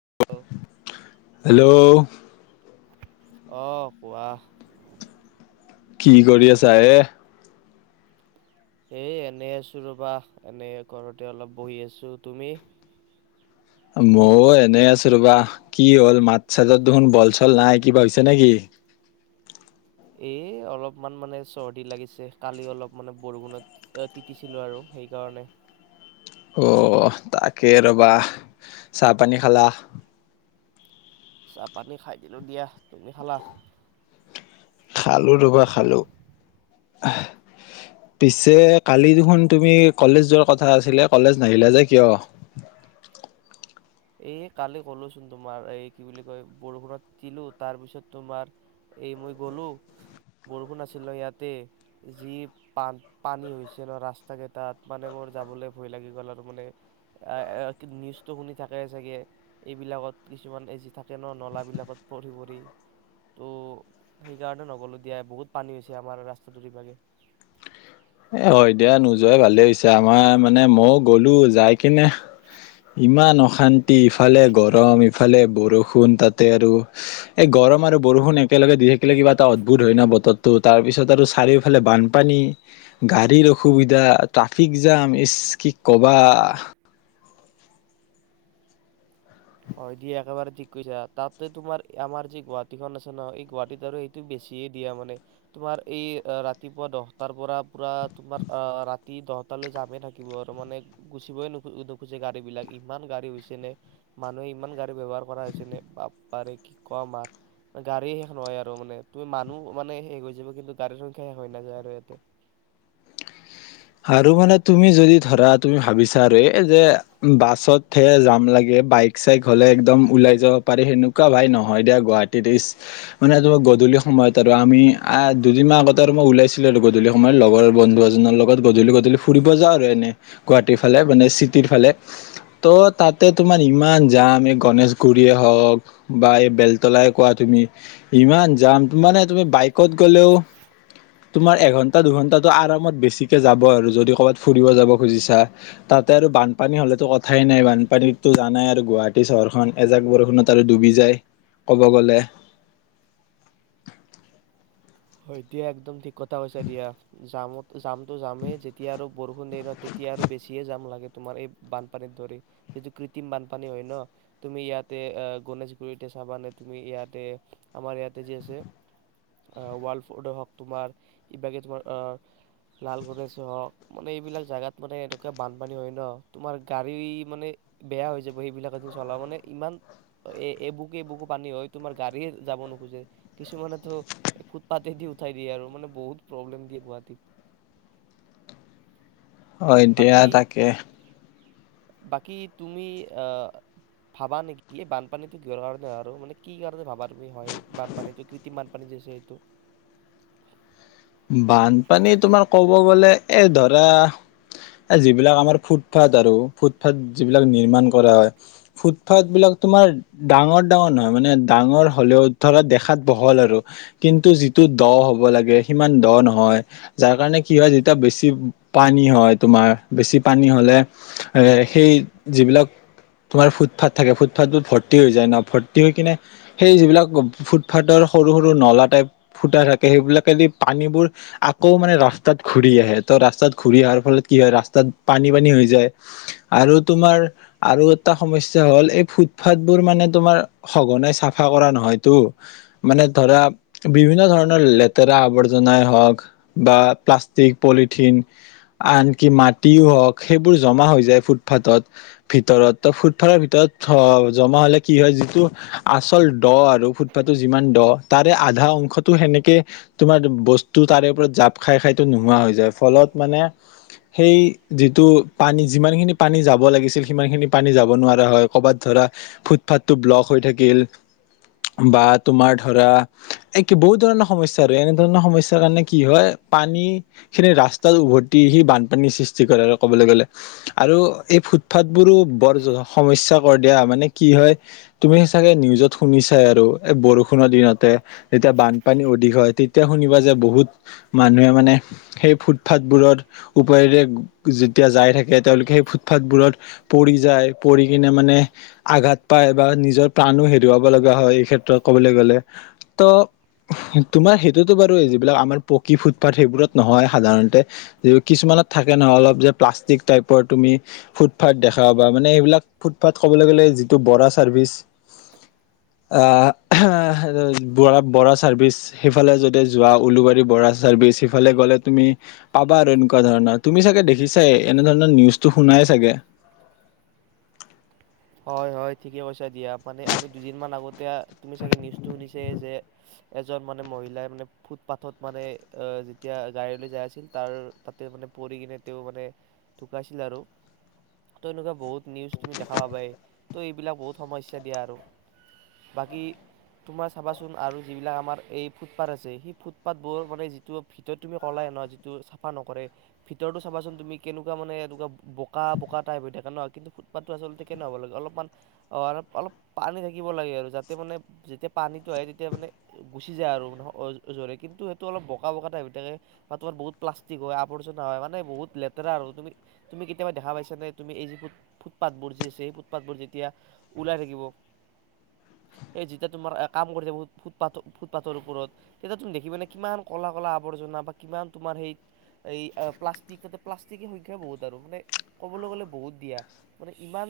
[unintelligible] Hello. অ' কোৱা? কি কৰি আছা এ। এ এনে আছো ৰবা এনে ঘৰতে অলপ বহি আছো। তুমি? মইয়ও এনেই আছো ৰবা কি হ'ল মাত চাতত দেখোন বল চল নাই কিবা হৈছে নেকি? এ অলপমান মানে চৰ্দি লাগিছে কালি অলপ মানে বৰষুণত তিতিছিলো আৰু সেইকাৰণে। অ' তাকে ৰ'বা চাহপানী খালা? চাহ পানী খাই দিলো দিয়া। তুমি খালা? খালো ৰবা খালো, পিছে কালি দেখোন তুমি কলেজ যোৱাৰ কথা আছিলে কলেজ নাহিলা যে কিয়? এই কালি ক'লোচোন তোমাৰ এই কি বুলি কয় বৰষুণত তিতিলো তাৰপিছত তোমাৰ এই মই গ'লো বৰষুণ আছিল ন ইয়াতে যি পান পানী হৈছে ন ৰাস্তা কেইটাত মানে মোৰ যাবলৈ ভয় লাগি গ'ল আৰু মানে নিউজটো শুনি থাকায়ে চাগে এইবিলাকত কিছুমান এজি থাকে ন নলাবিলাকত পৰি পৰি ত' সেইকাৰণে নগ'লো দিয়া বহুত পানী হৈছে আমাৰ ৰাস্তাটো ইবাগে। এ হয় দিয়া নোযোৱাই ভালে হৈছে আমাৰ মানে মইয়ও গলো যাই কিনে ইমান অশান্তি ইফালে গৰম ইফালে বৰষুণ তাতে আৰু এই গৰম আৰু বৰষুণ একেলগে দি থাকিলে কিবা এটা অদ্ভুত হয় ন বতৰটো তাৰপিছত আৰু চাৰিওফালে বানপানী। গাড়ীৰ অসুবিধা, ট্ৰাফিক জাম ইচ কি কবা। হয় দিয়া একেবাৰে ঠিক কৈছা। তাতে তোমাৰ আমাৰ যি গুৱাহাটীখন আছে ন এই গুৱাহাটীত আৰু সেইটো বেছিয়ে দিয়া মানে তোমাৰ এই ৰাতিপুৱা দহটাৰ পৰা পুৰা তোমাৰ ৰাতি দহটালৈ যামেই থাকিব আৰু মানে গুচিব নোখুজে গাড়ী বিলাক ইমান গাড়ী হৈছে নে। মানুহে ইমান গাড়ী ব্যয়ৱহাৰ কৰা হৈছে নে বাপপাৰে কি কম আৰ গাড়ী শেষ নহয় আৰু মানে তুমি মানুহ মানে শেষ হৈ যাব কিন্তু গাড়ীৰ সংখ্যা শেষ হৈ নাযায় আৰু ইয়াতে। আৰু মানে তুমি যদি ধৰা তুমি ভাবিছা আৰু এই যে বাছতহে যাম লাগে বাইক চাইক হ'লে একদম ওলাই যাব পাৰি সেনেকুৱা ভাই নহয় দিয়া গুৱাহাটীত ইচ মানে তোমাৰ গধূলি সময়ত আৰু আমি দুদিনাহ আগতে আৰু মই ওলাইছিলো আৰু গধূলি সময়ত লগৰ বন্ধু এজনৰ লগত। লগত গধূলি গূলি ফুৰিব যাওঁ আৰু এনে গুৱাহাটীৰ ফালে মানে চিটিৰ ফালে ত' তাতে তোমাৰ ইমান জাম এই গণেশগুৰিয়ে হওক বা এই বেলতলাই কোৱা তুমি ইমান জাম মানে তুমি বাইকত গ'লেও তোমাৰ এঘন্টা দুঘন্টাটো আৰামত বেছি। যাব আৰু যদি ক'ৰবাত ফুৰিব যাব খুজিছা তাতে আৰু বানপানী হলেতো কথাই নাই বানপানীততো জানাই আৰু গুৱাহাটী চহৰখন এজাক বৰষুণত আৰু ডুবি যায় কব গ'লে। হয় দিয়া একদম ঠিক। কথা কৈছা দিয়া যামত জাম টো যামেই যেতিয়া আৰু বৰষুণ দিয়ে ন তেতিয়া আৰু বেছিয়ে জাম লাগে। তোমাৰ এই বানপানীত ধৰি যিটো কৃত্ৰিম বানপানী হয় ন তুমি ইয়াতে আ' গনেশগুৰিতে চাবানে তুমি ইয়াতে আমাৰ ইয়াতে যি আছে। ৱাল ফৰ্ড হওক তোমাৰ কিবা তোমাৰ অ' লালগ়নেশেই হওক মানে এইবিলাক জাগাত মানে এনেকুৱা বানপানী হয় ন তোমাৰ গাড়ী মানে বেয়া হৈ যাব সেইবিলাকত যে চলা মানে ইমান এবুকু এবুকু পানী হয় তোমাৰ গাড়ীয়ে যাব নোখোজে। কিছুমানেতো ফুটপাতেদি উঠাই দিয়ে আৰু মানে বহুত প্ৰব্লেম দিয়ে গুৱাহাটীত। হয় দিয়া বাকী তাকে। বাকী তুমি আ' ভাবা নেকি এই বানপানীটো কিহৰ কাৰণে আৰু মানে কি কাৰণে ভাবা তুমি হয় বানপানীটো কৃত্ৰিম বানপানীটো যে এইটো। বানপানী তোমাৰ ক'ব গ'লে। এই ধৰা যিবিলাক আমাৰ ফুটপাথ আৰু ফুটপাথ যিবিলাক নিৰ্মাণ কৰা হয় ফুটপাথ বিলাক তোমাৰ ডাঙৰ ডাঙৰ নহয় মানে ডাঙৰ হ'লেও ধৰা দেখাত বহল আৰু কিন্তু যিটো দ হ'ব লাগে। সিমান দ নহয়। যাৰ কাৰণে কি হয় যেতিয়া বেছি পানী হয় তোমাৰ বেছি পানী হ'লে সেই যিবিলাক তোমাৰ ফুটপাথ থাকে ফুটপাথতো ভৰ্তি হৈ যায় ন ভৰ্তি হৈ কিনে সেই যিবিলাক ফুটপাথৰ সৰু সৰু নলা টাইপ ফুটা থাকে সেইবিলাকেদি পানীবোৰ আকৌ মানে ৰাস্তাত ঘুৰি আহে ত' ৰাস্তাত ঘুৰি অহাৰ ফলত কি হয় ৰাস্তাত পানী পানী হৈ যায় আৰু তোমাৰ আৰু এটা সমস্যা হ'ল এই ফুটপাথ বোৰ মানে তোমাৰ সঘনাই চাফা কৰা নহয়তটো, মানে ধৰা বিভিন্ন ধৰণৰ লেতেৰা আৱৰ্জনা। হওক বা প্লাষ্টিক পলিথিন আনকি মাটিও হওঁক সেইবোৰ জমা হৈ যায় ফুটপাথত ভিতৰত ত' ফুটপাথৰ ভিতৰত জমা হলে কি হয় যিটো আচল দ আৰু ফুটপাথৰ যিমান দ তাৰে আধা অংশটো সেনেকে তোমাৰ। বস্তু তাৰে ওপৰত জাপ খাই খাইতো নোহোৱা হৈ যায়, ফলত মানে সেই যিটো পানী যিমানখিনি পানী যাব লাগিছিল সিমান খিনি পানী যাব নোৱাৰা হয়, কৰবাত ধৰা ফুটপাথটো ব্লক হৈ থাকিল বা তোমাৰ ধৰা এই কি বহুত ধৰণৰ সমস্যা আৰু এনেধৰণৰ সমস্যা কাৰণে কি হয় পানী খিনি ৰাস্তাত উভতি সি বানপানীৰ সৃষ্টি কৰে আৰু কবলৈ গলে আৰু এই ফুটপথ বোৰো বৰ সমস্যা কৰে দিয়া মানে কি হয় তুমি চাগে নিউজত শুনিছাই আৰু এই বৰষুণৰ দিনতে যেতিয়া বানপানী অধিক হয় তেতিয়া শুনিবা যে বহুত মানুহে মানে সেই ফুটফাথবোৰৰ উপৰেৰে যেতিয়া যাই থাকে তেওঁলোকে সেই ফুটফাথবোৰত পৰি যায় পৰি কিনে মানে আঘাত পায় বা নিজৰ প্ৰাণো হেৰুৱাব লগা হয় এই ক্ষেত্ৰত কবলৈ গলে ত তোমাৰ সেইটোতো বাৰু এইবিলাক আমাৰ পকী ফুটপাথ সেইবোৰত নহয় সাধাৰণতে য কিছুমানত থাকে নহয় অলপ যে প্লাষ্টিক টাইপৰ তুমি ফুটপাথ দেখা পাবা মানে এইবিলাক ফুটপাথ কবলৈ গ'লে যিটো বৰা চাৰ্ভিচ আহ ব বৰা চাৰ্ভিচ সেইফালে যদি যোৱা উলোবাৰী বৰা চাৰ্ভিচ সিফালে গলে তুমি পাবা এনেকুৱা ধৰণৰ তুমি চাগে দেখিছাই এনেধৰণৰ নিউজ টো শুনাই চাগে, হয় হয় ঠিকে কৈছা দিয়া মানে আমি দুদিন মান আগতে তুমি চাগে নিউজটো শুনিছে যে এজন মানে মহিলাই মানে ফুটপাথত মানে আহ যেতিয়া গাড়ীলৈ যাই আছিল তাৰ তাতে মানে পৰি কিনে তেওঁ মানে ঢুকাইছিল আৰু ত এনেকুৱা বহুত নিউজ তুমি দেখা পাবাই ত' এইবিলাক বহুত সমস্যা দিয়া আৰু বাকী তোমাৰ চাবাচোন আৰু যিবিলাক আমাৰ এই ফুটপাথ আছে সেই ফুটপাথবোৰ মানে যিটো ভিতৰত তুমি কলাই ন যিটো চাফা নকৰে ভিতৰতটো চাবাচোন তুমি কেনেকুৱা মানে এনেকুৱা বোকা বোকা টাইপ হৈ থাকে ন। কিন্তু ফুটপাথটো আচলতে কেনে হ'ব লাগে? অলপমান অ অলপ পানী থাকিব লাগে আৰু যাতে মানে যেতিয়া পানীতটো আহে তেতিয়া মানে গুচি যায় আৰু মানে জোৰে কিন্তু সেইটো অলপ বোকা বোকা টাইপ হৈ থাকে বা তোমাৰ বহুত প্লাষ্টিক হয় আৱৰ্জনা হয় মানে বহুত লেতেৰা আৰু তুমি তুমি কেতিয়াবা দেখা পাইছা নে তুমি এই যি ফুট ফুটপথ বোৰ যি আছে সেই ফুটপথবোৰ যেতিয়া ওলাই থাকিব এই যেতিয়া তোমাৰ কাম কৰি থাকিব ফুটপাথ ফুটপাথৰ ওপৰত তেতিয়া তুমি দেখিব মানে কিমান কলা কলা আৱৰ্জনা বা কিমান তোমাৰ সেই এই আ প্লাষ্টিক তাতে প্লাষ্টিকৰ সংখ্যাই বহুত আৰু মানে ক'বলৈ গ'লে বহুত দিয়া মানে ইমান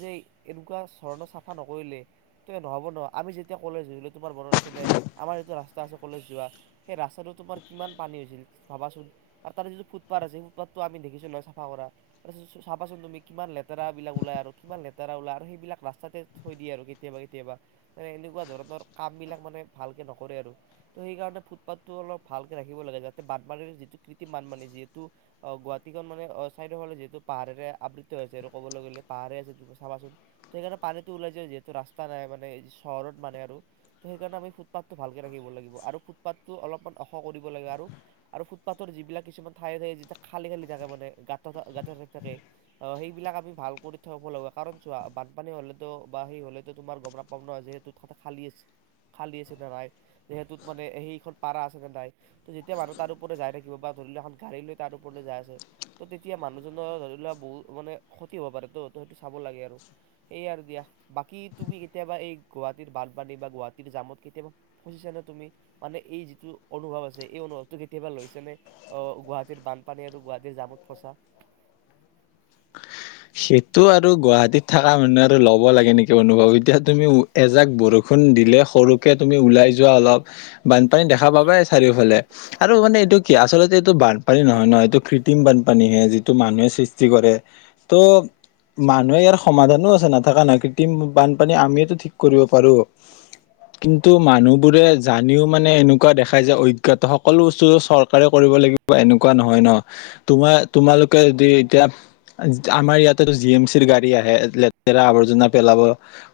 যে এনেকুৱা ধৰণৰ চাফা নকৰিলে তো নহ'ব ন আমি যেতিয়া কলেজ ধৰিলো তোমাৰ মনত আছে নাই আমাৰ যিটো ৰাস্তা আছে কলেজ যোৱা সেই ৰাস্তাটো তোমাৰ কিমান পানী হৈছিল ভাবাচোন আৰু তাৰে যিটো ফুটপাথ আছে ফুটপাথটো আমি দেখিছোঁ নয় চাফা কৰা তাৰপিছত চাবাচোন তুমি কিমান লেতেৰাবিলাক ওলাই আৰু কিমান লেতেৰা ওলাই আৰু সেইবিলাক ৰাস্তাতে থৈ দিয়ে আৰু কেতিয়াবা কেতিয়াবা মানে এনেকুৱা ধৰণৰ কাম বিলাক মানে ভালকে নকৰে আৰু ত সেইকাৰণে ফুটপাথটো অলপ ভালকে ৰাখিব লাগে যাতে বানপানীৰ যিটো কৃত্ৰিম বান মানে যিহেতু অ গুৱাহাটীখন মানে চাইদৰ ফালে যিহেতু পাহাৰেৰে আবৃত হৈছে আৰু ক'বলৈ গ'লে পাহাৰে চাবাচোন সেইকাৰণে পানীটো ওলাই যায় যিহেতু ৰাস্তা নাই মানে চহৰত মানে আৰু ত সেইকাৰণে আমি ফুটপাথটো ভালকে ৰাখিব লাগিব আৰু ফুটপাথটো অলপমান ওখ কৰিব লাগে আৰু আৰু ফুটপাথৰ যিবিলাক কিছুমান ঠায়ে ঠায়ে যেতিয়া খালি খালি থাকে মানে গাঁত থকা গাঁত ঠাই থাকে আ সেইবিলাক আমি ভাল কৰি থব লগা কাৰণ চোৱা বানপানী হ'লেতো বা সেই হলেতো তোমাৰ গম নাপাম ন যে তো থা থা খালি আছে খালি আছে নে নাই যিহেতুত মানে সেইখন পাৰা আছে নে নাই ত' যেতিয়া মানুহ তাৰ ওপৰে যাই থাকিব বা ধৰি লোৱা এখন গাড়ী লৈ তাৰ ওপৰলৈ যাই আছে ত' তেতিয়া মানুহজনৰ ধৰি লোৱা বহুত মানে ক্ষতি হ'ব পাৰে ত ত সেইটো চাব লাগে আৰু সেয়াই আৰু দিয়া বাকী তুমি কেতিয়াবা এই গুৱাহাটীৰ বানপানী বা গুৱাহাটীৰ জামত কেতিয়াবা ফচিছানে তুমি মানে এই যিটো অনুভৱ আছে এই অনুভৱ টো কেতিয়াবা লৈছা নে অহ গুৱাহাটীৰ বানপানী আৰু গুৱাহাটীৰ জামত ফচা সেইটো আৰু গুৱাহাটীত থাকা মানুহে আৰু ল'ব লাগে নেকি অনুভৱ এতিয়া তুমি এজাক বৰষুণ দিলে সৰুকে তুমি উওলাই যোৱা অলপ বানপানী দেখা দেখা পাবাই চাৰিওফালে আৰু মানে এইটোক কি আচলতে এইটো বানপানী নহয় নহয় এইটো কৃত্ৰিম বানপানীহে যিটো মানুহে সৃষ্টি কৰে ত' মানুহে ইয়াৰ সমাধানো আছে নাথাকা নহয় কৃত্ৰিম বানপানী আমিয়ো ঠিক কৰিব পাৰোঁ, কিন্তু মানুহবোৰে জানিও মানে এনেকুৱা দেখাই যে অজ্ঞাত সকলো বস্তু চৰকাৰে কৰিব লাগিব এনেকুৱা নহয় ন' তোমাৰ তোমালোকে যদি এতিয়া আমাৰ ইয়াতেতো জি এম চিৰ গাড়ী আহে লেতেৰা আৱৰ্জনা পেলাব,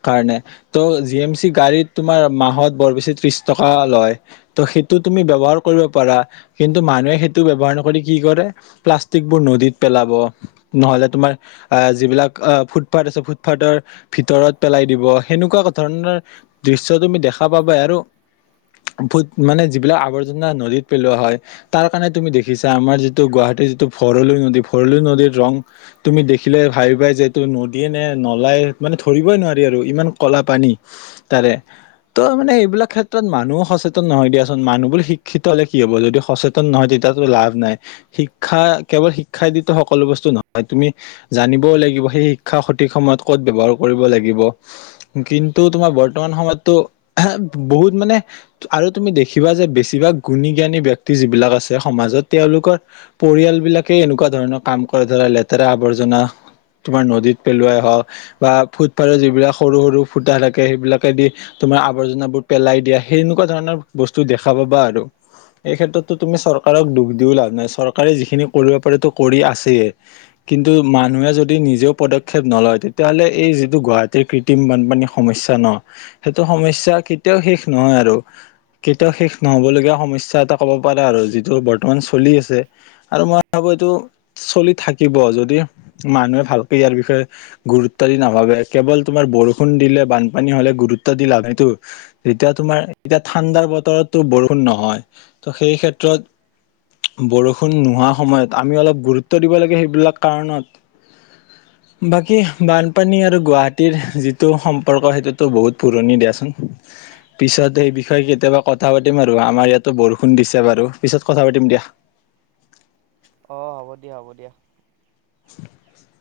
কাৰণে ত' জি এম চি গাড়ীত তোমাৰ মাহত বৰ বেছি ত্ৰিশ টকা লয়, ত' সেইটো তুমি ব্যৱহাৰ কৰিব পাৰা, কিন্তু মানুহে সেইটো ব্যৱৱহাৰ নকৰি কি কৰে প্লাষ্টিকবোৰ নদীত পেলাব। নহ'লে তোমাৰ, আহ যিবিলাক আহ ফুটপাথ আছে ফুটপাথৰ ভিতৰত পেলাই দিব সেনেকুৱা ধৰণৰ, দৃশ্য তুমি দেখা পাবাই আৰু, ফুট মানে যিবিলাক আৱৰ্জনা নদীত পেলোৱা হয় তাৰ কাৰণে তুমি দেখিছা আমাৰ যিটো গুৱাহাটীৰ যিটো ভৰলু নদী ভৰলি নদীৰ ৰং তুমি দেখিলে ভাবি পাই যে এইটো নদীয়ে নে নলাই মানে ধৰিবই নোৱাৰি আৰু ইমান ক'লা পানী, তাৰে, ত' মানে এইবিলাক ক্ষেত্ৰত মানুহো সচেতন নহয় দিয়াচোন মানুহবোৰ শিক্ষিত হলে কি হব যদি সচেতন নহয় তেতিয়াতো লাভ নাই, শিক্ষা কেৱল শিক্ষাই দিয়েতো সকলো বস্তু ন হয় তুমি জানিবও লাগিব সেই শিক্ষা সঠিক সময়ত ক'ত ব্যৱহাৰ কৰিব লাগিব কিন্তু তোমাৰ বৰ্তমান সময়তটো বহুত মানে আৰু তুমি দেখিবা যে বেছিভাগ গুণী জ্ঞানী ব্যক্তি যিবিলাক আছে সমাজত তেওঁলোকৰ পৰিয়ালবিলাকে এনেকুৱা ধৰণৰ কাম কৰ ধৰা লেতেৰা আৱৰ্জনা, তোমাৰ নদীত পেলোৱাই হওঁক বা ফুটপাথৰ যিবিলাক সৰু সৰু ফুটা থাকে সেইবিলাকে দি তোমাৰ আৱৰ্জনাবোৰ পেলাই দিয়া সেনেকুৱা ধৰণৰ বস্তু দেখা পাবা আৰু, এই ক্ষেত্ৰতো তুমি চৰকাৰক দুখ দিও লাভ নাই চৰকাৰে যিখিনি কৰিব পাৰ তো' কৰি আছেই। কিন্তু মানুহে যদি নিজেও পদক্ষেপ নলয় তেতিয়াহ'লে এই যিটো গুৱাহাটীৰ কৃত্ৰিম বানপানী সমস্যা ন' সেইটো সমস্যা কেতিয়াও শেষ নহয় আৰু, কেতিয়াও শেষ নহব লগীয়া সমস্য়া এটা কব পাৰা আৰু যিটো বৰ্তমান চলি আছে আৰু মই ভাবো এইটো চলি থাক শিকিব যদি, মানুহে ভালকে ইয়াৰ বিষয়ে, গুৰুত্ব দি নাভাবে কেৱল তোমাৰ বৰষুণ দিলে বানপানী হ'লে গুৰুত্ব দি লাভ সেইটো যেতিয়া তোমাৰ এতিয়া ঠাণ্ডা বতৰতো বৰষুণ নহয়, ত' সেই ক্ষেত্ৰত, বৰষুণ নোহোৱা সময়ত আমি অলপ গুৰুত্ব দিব লাগে সে এইবিলাক কাৰণত, বাকী বানপানী আৰু গুৱাহাটীৰ যিটো সম্পৰ্ক সেইটোতো বহুত পুৰণি দিয়াচোন, পিছত সেই বিষয়ে কেতিয়াবা কথা পাতিম আৰু আমাৰ ইয়াতো বৰষুণ দিছে বাৰু পিছত কথা পাতিম দিয়া। অ', হ'ব দিয়া হ'ব দিয়া। [inaudible]